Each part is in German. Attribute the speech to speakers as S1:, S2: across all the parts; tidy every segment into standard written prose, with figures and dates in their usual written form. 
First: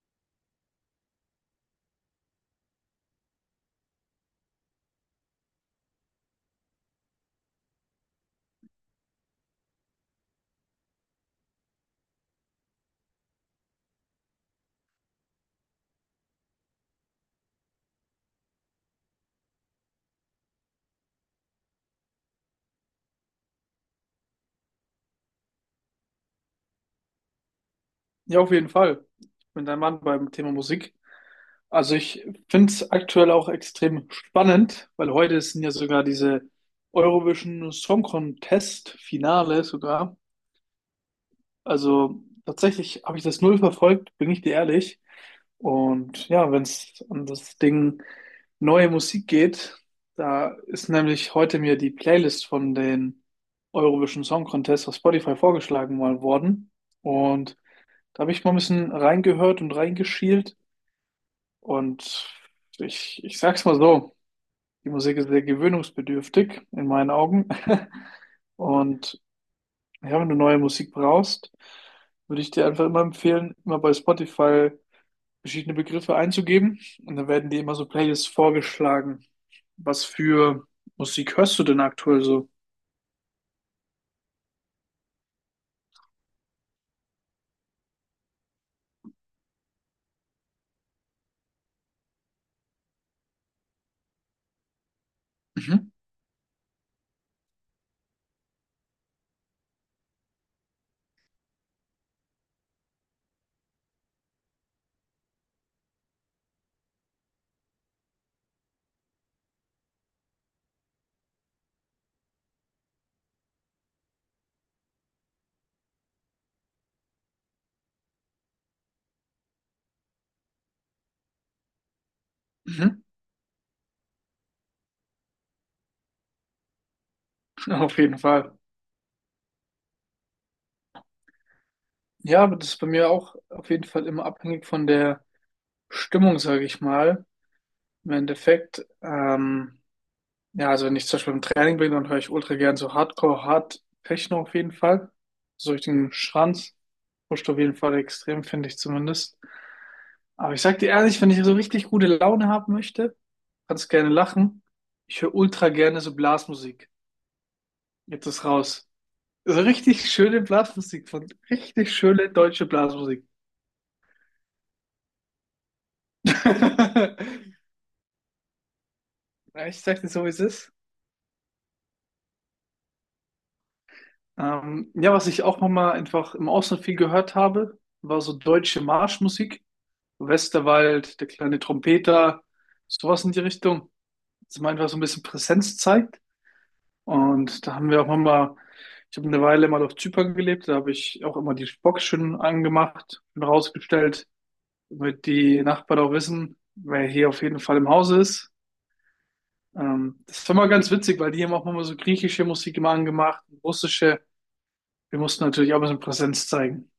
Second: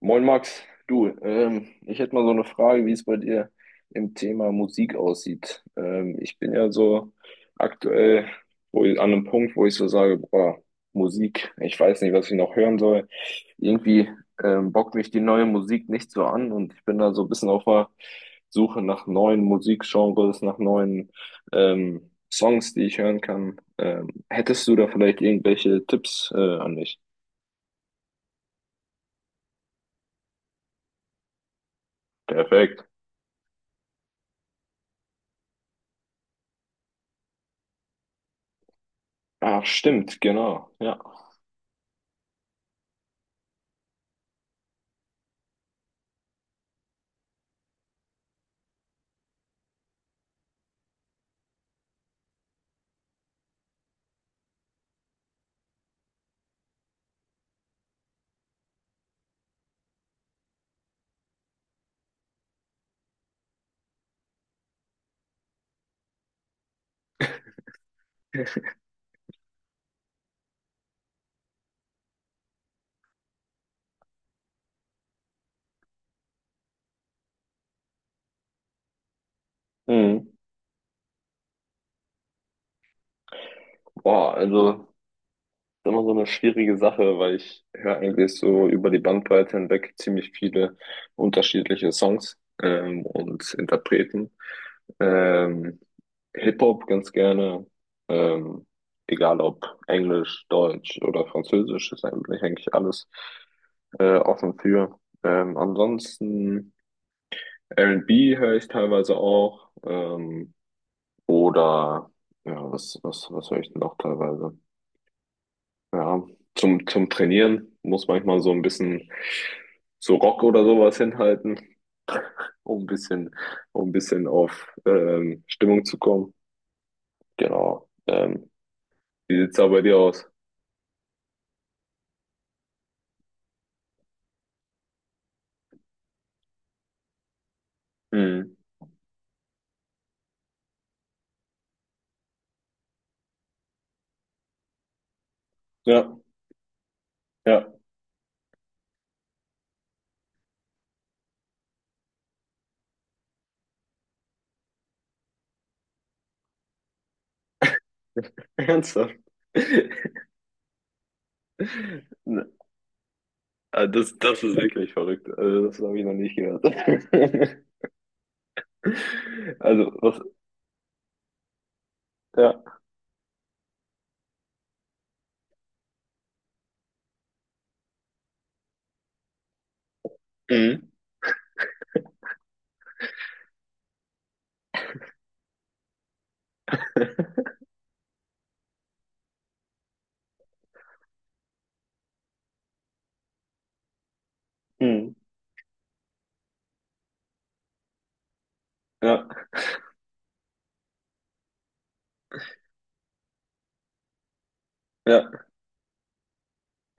S1: Moin Max, du, ich hätte mal so eine Frage, wie es bei dir im Thema Musik aussieht. Ich bin ja so aktuell an einem Punkt, wo ich so sage, boah, Musik, ich weiß nicht, was ich noch hören soll. Irgendwie bockt mich die neue Musik nicht so an und ich bin da so ein bisschen auf der Suche nach neuen Musikgenres, nach neuen Songs, die ich hören kann. Hättest du da vielleicht irgendwelche Tipps an mich?
S2: Ja, auf jeden Fall. Ich bin dein Mann beim Thema Musik. Also ich finde
S1: Perfekt.
S2: es aktuell auch extrem spannend, weil heute sind ja sogar diese Eurovision Song Contest
S1: Ach,
S2: Finale sogar.
S1: stimmt, genau. Ja.
S2: Also tatsächlich habe ich das null verfolgt, bin ich dir ehrlich. Und ja, wenn es um das Ding neue Musik geht, da ist nämlich heute mir die Playlist von den Eurovision Song Contest auf Spotify vorgeschlagen mal worden. Und da habe ich mal ein bisschen reingehört und reingeschielt. Und ich sag's mal so, die Musik ist sehr gewöhnungsbedürftig in meinen Augen. Und ja, wenn du neue Musik brauchst, würde ich dir einfach immer empfehlen, immer bei Spotify verschiedene Begriffe einzugeben. Und dann werden dir immer so Playlists vorgeschlagen. Was
S1: Mhm.
S2: für Musik hörst du denn aktuell so?
S1: Boah, also das ist immer so eine schwierige Sache, weil ich höre eigentlich so über die Bandbreite hinweg ziemlich viele unterschiedliche Songs und Interpreten. Ähm,
S2: Mhm.
S1: Hip-Hop ganz gerne, ähm, egal ob Englisch, Deutsch oder Französisch, ist eigentlich alles offen für. Ansonsten R&B höre ich teilweise auch oder ja, was höre ich denn auch teilweise? Ja, zum Trainieren muss manchmal so ein bisschen so Rock oder sowas hinhalten, um ein
S2: Mhm.
S1: bisschen, um ein bisschen auf Stimmung zu kommen. Genau.
S2: Auf jeden Fall.
S1: Wie sieht's da bei dir aus?
S2: Ja, aber das ist bei mir auch auf jeden Fall immer abhängig von der Stimmung, sage ich mal. Im
S1: Mhm.
S2: Endeffekt, ja, also wenn ich zum Beispiel im Training bin, dann höre ich ultra gern so Hardcore, Hard Techno auf jeden Fall. So durch den
S1: Ja,
S2: Schranz. Pusht auf
S1: ja.
S2: jeden Fall extrem, finde ich zumindest. Aber ich sag dir ehrlich, wenn ich so richtig gute Laune haben möchte, kannst gerne lachen. Ich höre ultra gerne so Blasmusik. Jetzt ist raus.
S1: Ernsthaft?
S2: So richtig schöne Blasmusik von richtig schöne
S1: Ne,
S2: deutsche Blasmusik.
S1: ah, Das ist wirklich verrückt. Also, das habe ich noch nicht gehört.
S2: Ja, ich
S1: Also,
S2: sag dir
S1: was,
S2: so, wie es ist.
S1: ja.
S2: Ja, was ich auch nochmal einfach im Ausland viel gehört habe, war so deutsche Marschmusik.
S1: Mhm.
S2: Westerwald, der kleine Trompeter, sowas in die Richtung. Dass man einfach so ein bisschen Präsenz zeigt. Und da haben wir auch nochmal, ich habe eine Weile mal auf Zypern gelebt, da habe ich auch immer die Box schön angemacht und rausgestellt,
S1: Mhm.
S2: damit die Nachbarn auch wissen, wer hier auf jeden Fall im Hause ist.
S1: Ja,
S2: Das war mal ganz witzig, weil die haben auch immer so griechische Musik immer angemacht, russische. Wir mussten
S1: ja.
S2: natürlich auch ein bisschen Präsenz zeigen.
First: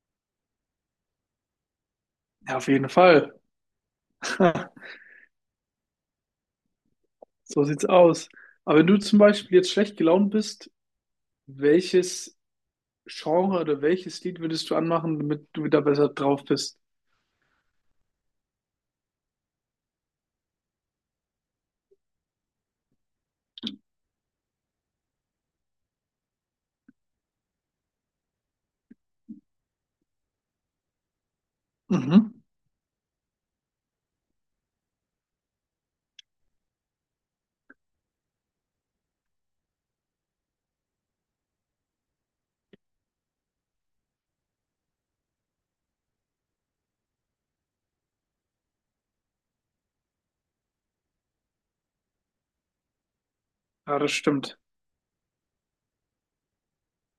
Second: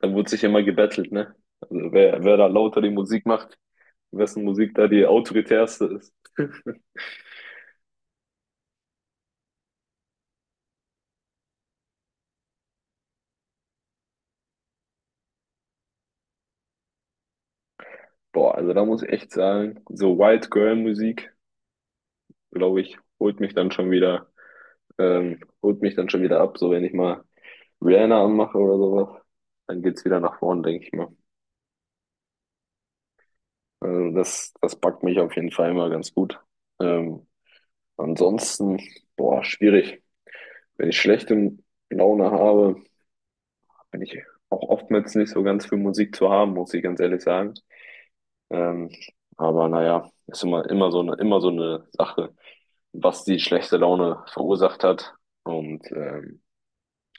S1: Da wurde sich immer gebettelt, ne? Also, wer da
S2: Ja, auf
S1: lauter
S2: jeden
S1: die Musik
S2: Fall.
S1: macht, wessen Musik da die autoritärste ist.
S2: So sieht's aus. Aber wenn du zum Beispiel jetzt schlecht gelaunt bist, welches Genre oder welches Lied würdest du anmachen, damit du wieder besser drauf bist?
S1: Boah, also da muss ich echt sagen, so White Girl Musik, glaube ich, holt mich dann schon wieder ab. So wenn ich mal Rihanna anmache oder sowas, dann geht's wieder nach vorn, denke ich mal.
S2: Mhm.
S1: Also das packt mich auf jeden Fall immer ganz gut. Ähm, Ansonsten, boah, schwierig. Wenn ich schlechte Laune habe, bin ich auch oftmals nicht so ganz für Musik zu haben, muss ich ganz ehrlich sagen. Ähm, aber naja, ist immer so eine Sache, was die schlechte
S2: Ja, das
S1: Laune
S2: stimmt.
S1: verursacht hat. Und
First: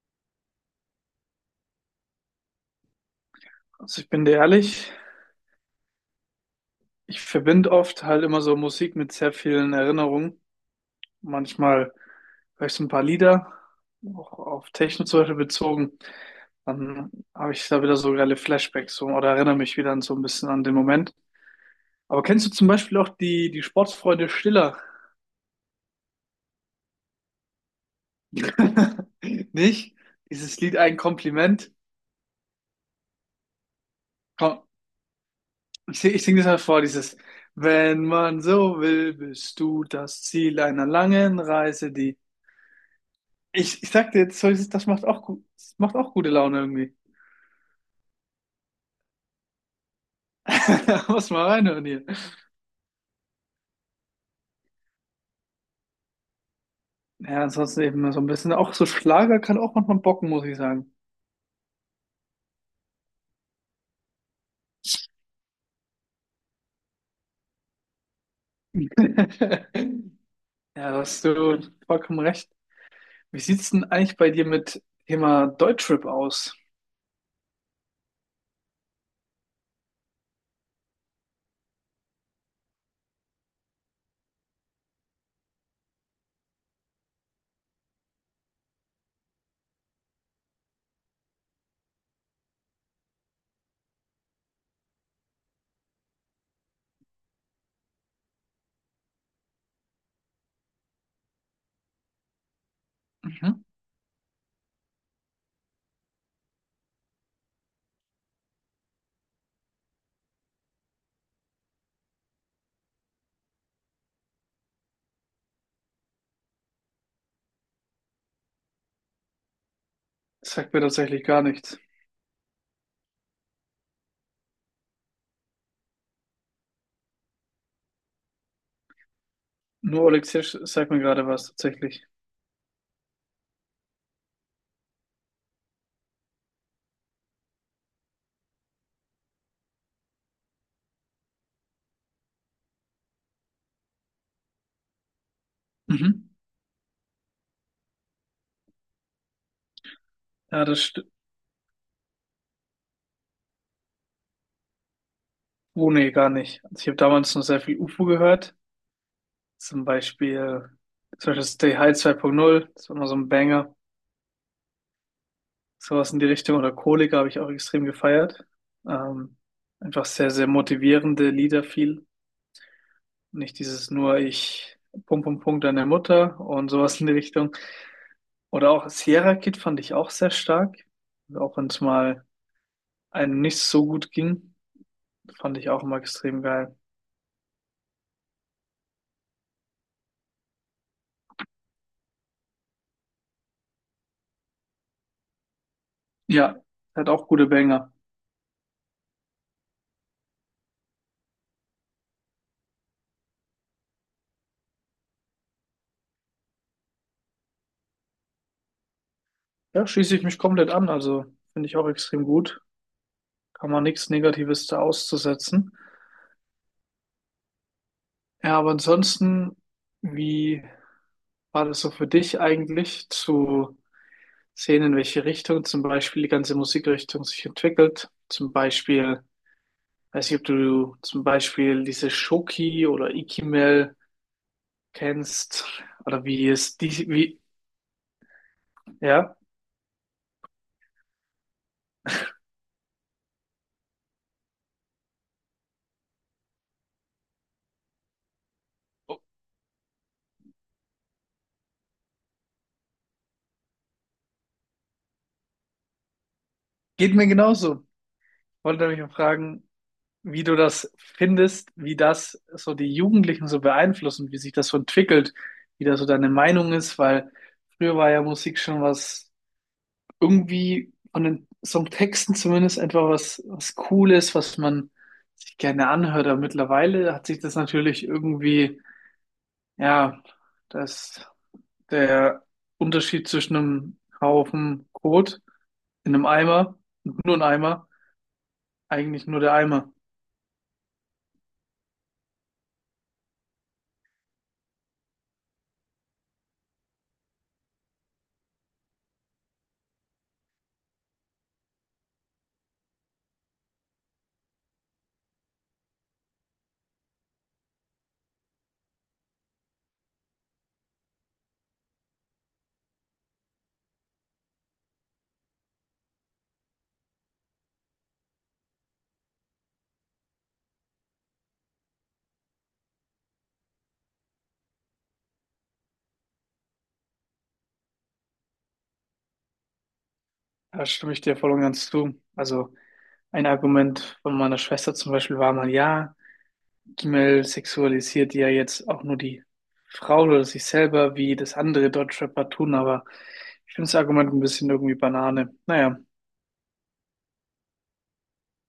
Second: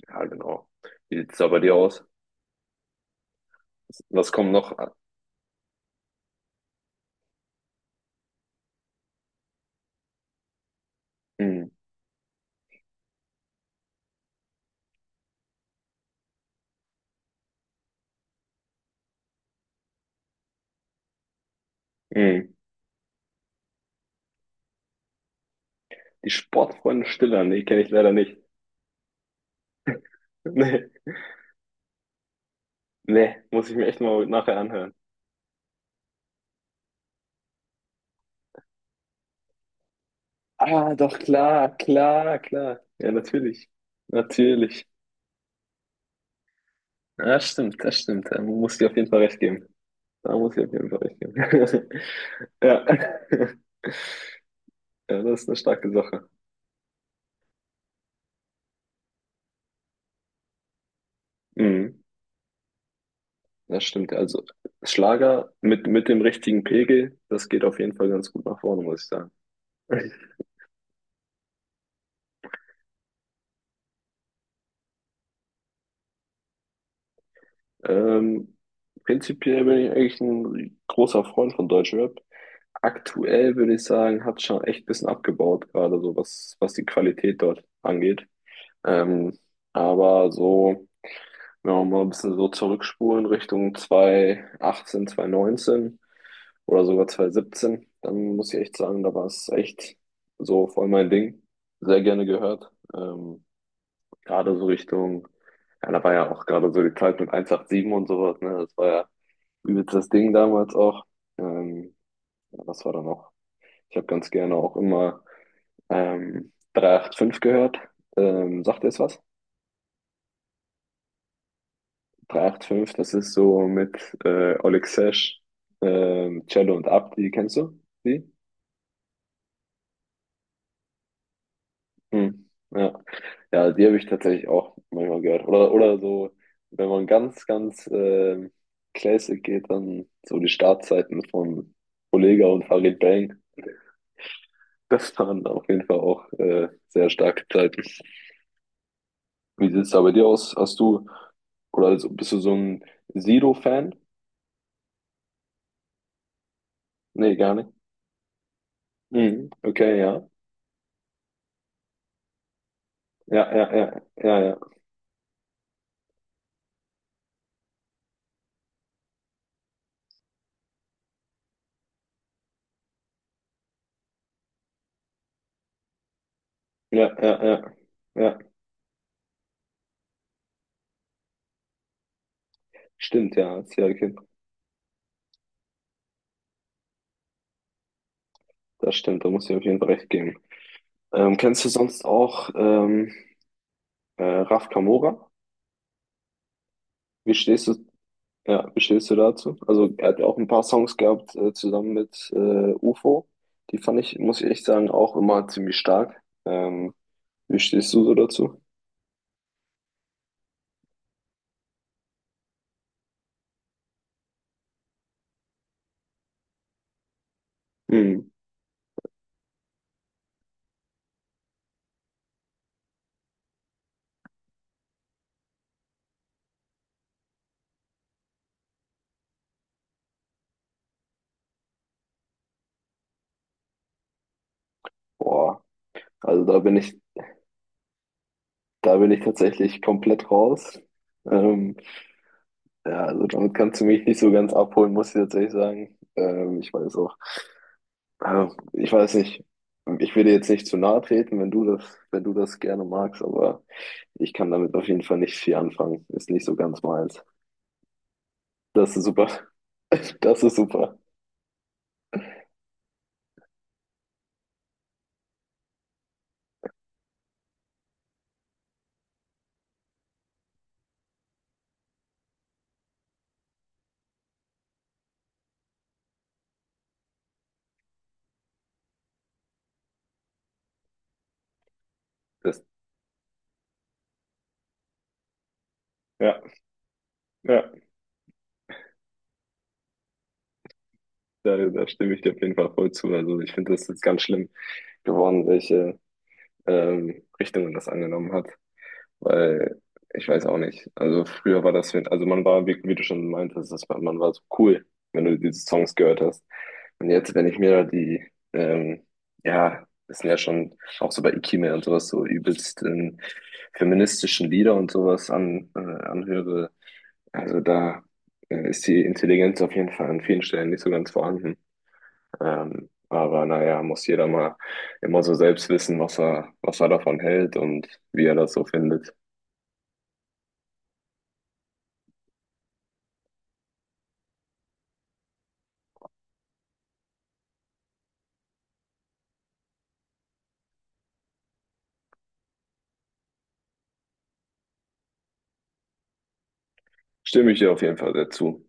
S1: ja, genau. Wie sieht's da bei dir aus?
S2: Also ich bin
S1: Was
S2: dir
S1: kommt noch?
S2: ehrlich,
S1: Ah,
S2: ich verbinde oft halt immer so Musik mit sehr vielen Erinnerungen.
S1: Hm,
S2: Manchmal höre ich so ein paar Lieder, auch auf Techno zum Beispiel bezogen. Dann habe ich da wieder so geile Flashbacks so, oder erinnere mich wieder an so ein bisschen an den Moment. Aber kennst du
S1: hm.
S2: zum Beispiel auch die Sportsfreunde Stiller?
S1: Die Sportfreunde Stiller, nee, kenne ich leider nicht.
S2: Nicht? Dieses Lied
S1: Nee,
S2: ein Kompliment.
S1: nee, muss ich mir echt mal nachher
S2: Komm,
S1: anhören.
S2: ich sing das mal vor, dieses wenn man so will, bist du das Ziel einer
S1: Ah, doch,
S2: langen
S1: klar,
S2: Reise, die.
S1: klar, klar. Ja, natürlich.
S2: Ich sag dir jetzt, so ist es- das
S1: Natürlich.
S2: macht auch gut, das macht auch gute Laune irgendwie.
S1: Ja, stimmt, das stimmt. Da muss ich auf jeden Fall recht geben. Da muss ich auf jeden Fall recht
S2: Muss mal reinhören
S1: geben.
S2: hier.
S1: Ja. Ja, das ist eine starke Sache.
S2: Ja, ansonsten eben so ein bisschen, auch so Schlager kann auch manchmal bocken, muss ich sagen.
S1: Mhm. Das stimmt. Also Schlager mit dem richtigen Pegel, das geht auf jeden Fall ganz gut nach vorne, muss ich sagen.
S2: Ja, da hast du vollkommen recht. Wie sieht's denn eigentlich bei dir mit Thema Deutschrap aus?
S1: Ähm, Prinzipiell bin ich eigentlich ein großer Freund von Deutschrap. Aktuell würde ich sagen, hat schon echt ein bisschen abgebaut, gerade so was, was die Qualität dort angeht. Ähm, aber so. Ja, um mal ein bisschen so zurückspulen Richtung 2018, 2019 oder sogar 2017. Dann muss ich echt sagen, da war es echt so voll mein Ding. Sehr gerne gehört.
S2: Mhm.
S1: Gerade so Richtung, ja, da war ja auch gerade so die Zeit mit 187 und sowas, ne? Das war ja übelst das Ding damals auch. Ähm, ja, was war da noch? Ich habe ganz gerne auch immer 385 gehört. Sagt ihr es was?
S2: Das sagt mir tatsächlich gar nichts.
S1: 385, das ist so mit Oleg Sesh, Cello und Abdi, kennst du die?
S2: Nur Oleksiy sagt mir gerade was tatsächlich.
S1: Hm. Ja. Ja, die habe ich tatsächlich auch manchmal gehört. Oder so, wenn man ganz, ganz Classic geht, dann so die Startzeiten von Olega und Farid Bang. Das waren auf jeden Fall
S2: Mhm.
S1: auch sehr starke Zeiten. Wie sieht es da bei dir aus?
S2: Ja,
S1: Hast
S2: das
S1: du,
S2: stimmt.
S1: oder also bist du so ein Sido-Fan?
S2: Oh, nee, gar nicht. Also ich habe damals
S1: Nee,
S2: noch
S1: gar
S2: sehr
S1: nicht.
S2: viel UFO gehört.
S1: Mhm.
S2: Zum
S1: Okay, ja.
S2: Beispiel, zum Beispiel Stay High 2.0, das war immer so ein
S1: Ja, ja,
S2: Banger.
S1: ja, ja, ja.
S2: Sowas in die Richtung. Oder Kollega habe ich auch extrem gefeiert. Ähm, einfach sehr, sehr motivierende Lieder viel. Nicht dieses nur ich Punkt, Punkt, Punkt deine Mutter und sowas
S1: Ja,
S2: in die
S1: ja,
S2: Richtung.
S1: ja. Ja,
S2: Oder auch Sierra Kid fand ich auch sehr stark. Auch wenn es mal
S1: stimmt,
S2: einem nicht
S1: ja.
S2: so
S1: Serial
S2: gut
S1: Kid.
S2: ging, fand ich auch immer extrem geil.
S1: Das stimmt, da muss ich auf jeden Fall recht geben. Kennst du sonst auch Raf Kamora?
S2: Ja, der hat auch
S1: Wie
S2: gute
S1: stehst du,
S2: Banger.
S1: ja, wie stehst du dazu? Also er hat ja auch ein paar Songs gehabt zusammen mit UFO. Die fand ich, muss ich echt sagen, auch immer ziemlich stark. Ähm, Wie stehst du so dazu?
S2: Ja, schließe ich mich komplett an. Also finde ich auch extrem gut. Kann man nichts Negatives da auszusetzen.
S1: Hm.
S2: Ja, aber ansonsten, wie war das so für dich eigentlich zu sehen, in welche Richtung zum Beispiel die ganze Musikrichtung sich entwickelt? Zum Beispiel, weiß nicht, ob du zum Beispiel diese Shoki oder Ikimel
S1: Boah,
S2: kennst oder
S1: also
S2: wie
S1: da bin
S2: es
S1: ich,
S2: die, wie,
S1: da bin ich
S2: ja,
S1: tatsächlich komplett raus. Ähm, ja, also damit kannst du mich nicht so ganz abholen, muss ich tatsächlich sagen. Ich weiß auch. Also, ich weiß nicht. Ich will dir jetzt nicht zu nahe treten, wenn du das gerne magst, aber ich kann damit auf jeden Fall nicht viel anfangen. Ist nicht so ganz
S2: geht
S1: meins.
S2: mir genauso. Wollte
S1: Das
S2: mich
S1: ist
S2: mal
S1: super.
S2: fragen,
S1: Das
S2: wie du
S1: ist
S2: das
S1: super.
S2: findest, wie das so die Jugendlichen so beeinflusst und wie sich das so entwickelt, wie da so deine Meinung ist, weil früher war ja Musik schon was irgendwie von den Songtexten zumindest etwa was, was Cooles, was man sich gerne anhört, aber mittlerweile hat sich das natürlich irgendwie, ja, dass der
S1: Das,
S2: Unterschied zwischen einem Haufen Kot in einem
S1: ja,
S2: Eimer und nur ein
S1: ja,
S2: Eimer, eigentlich nur der Eimer.
S1: da stimme ich dir auf jeden Fall voll zu. Also ich finde das jetzt ganz schlimm geworden, welche Richtungen das angenommen hat. Weil ich weiß auch nicht. Also früher war das, also man war, wie du schon meintest, das war, man war so cool, wenn du diese Songs gehört hast. Und jetzt, wenn ich mir da die, ähm, ja, das sind ja schon auch so bei Ikime und sowas, so übelst feministischen Lieder und sowas an, anhöre, also da ist die Intelligenz auf jeden Fall an vielen Stellen nicht so ganz vorhanden. Aber naja, muss jeder mal immer so selbst wissen, was er davon hält und wie er das so findet.
S2: Da stimme ich dir voll und ganz zu. Also, ein Argument von meiner Schwester zum Beispiel war mal, ja, Gimel sexualisiert ja jetzt auch nur die Frau oder sich selber, wie das andere Deutschrapper tun, aber ich finde das Argument ein bisschen irgendwie Banane. Naja.
S1: Stimme ich dir auf jeden Fall dazu.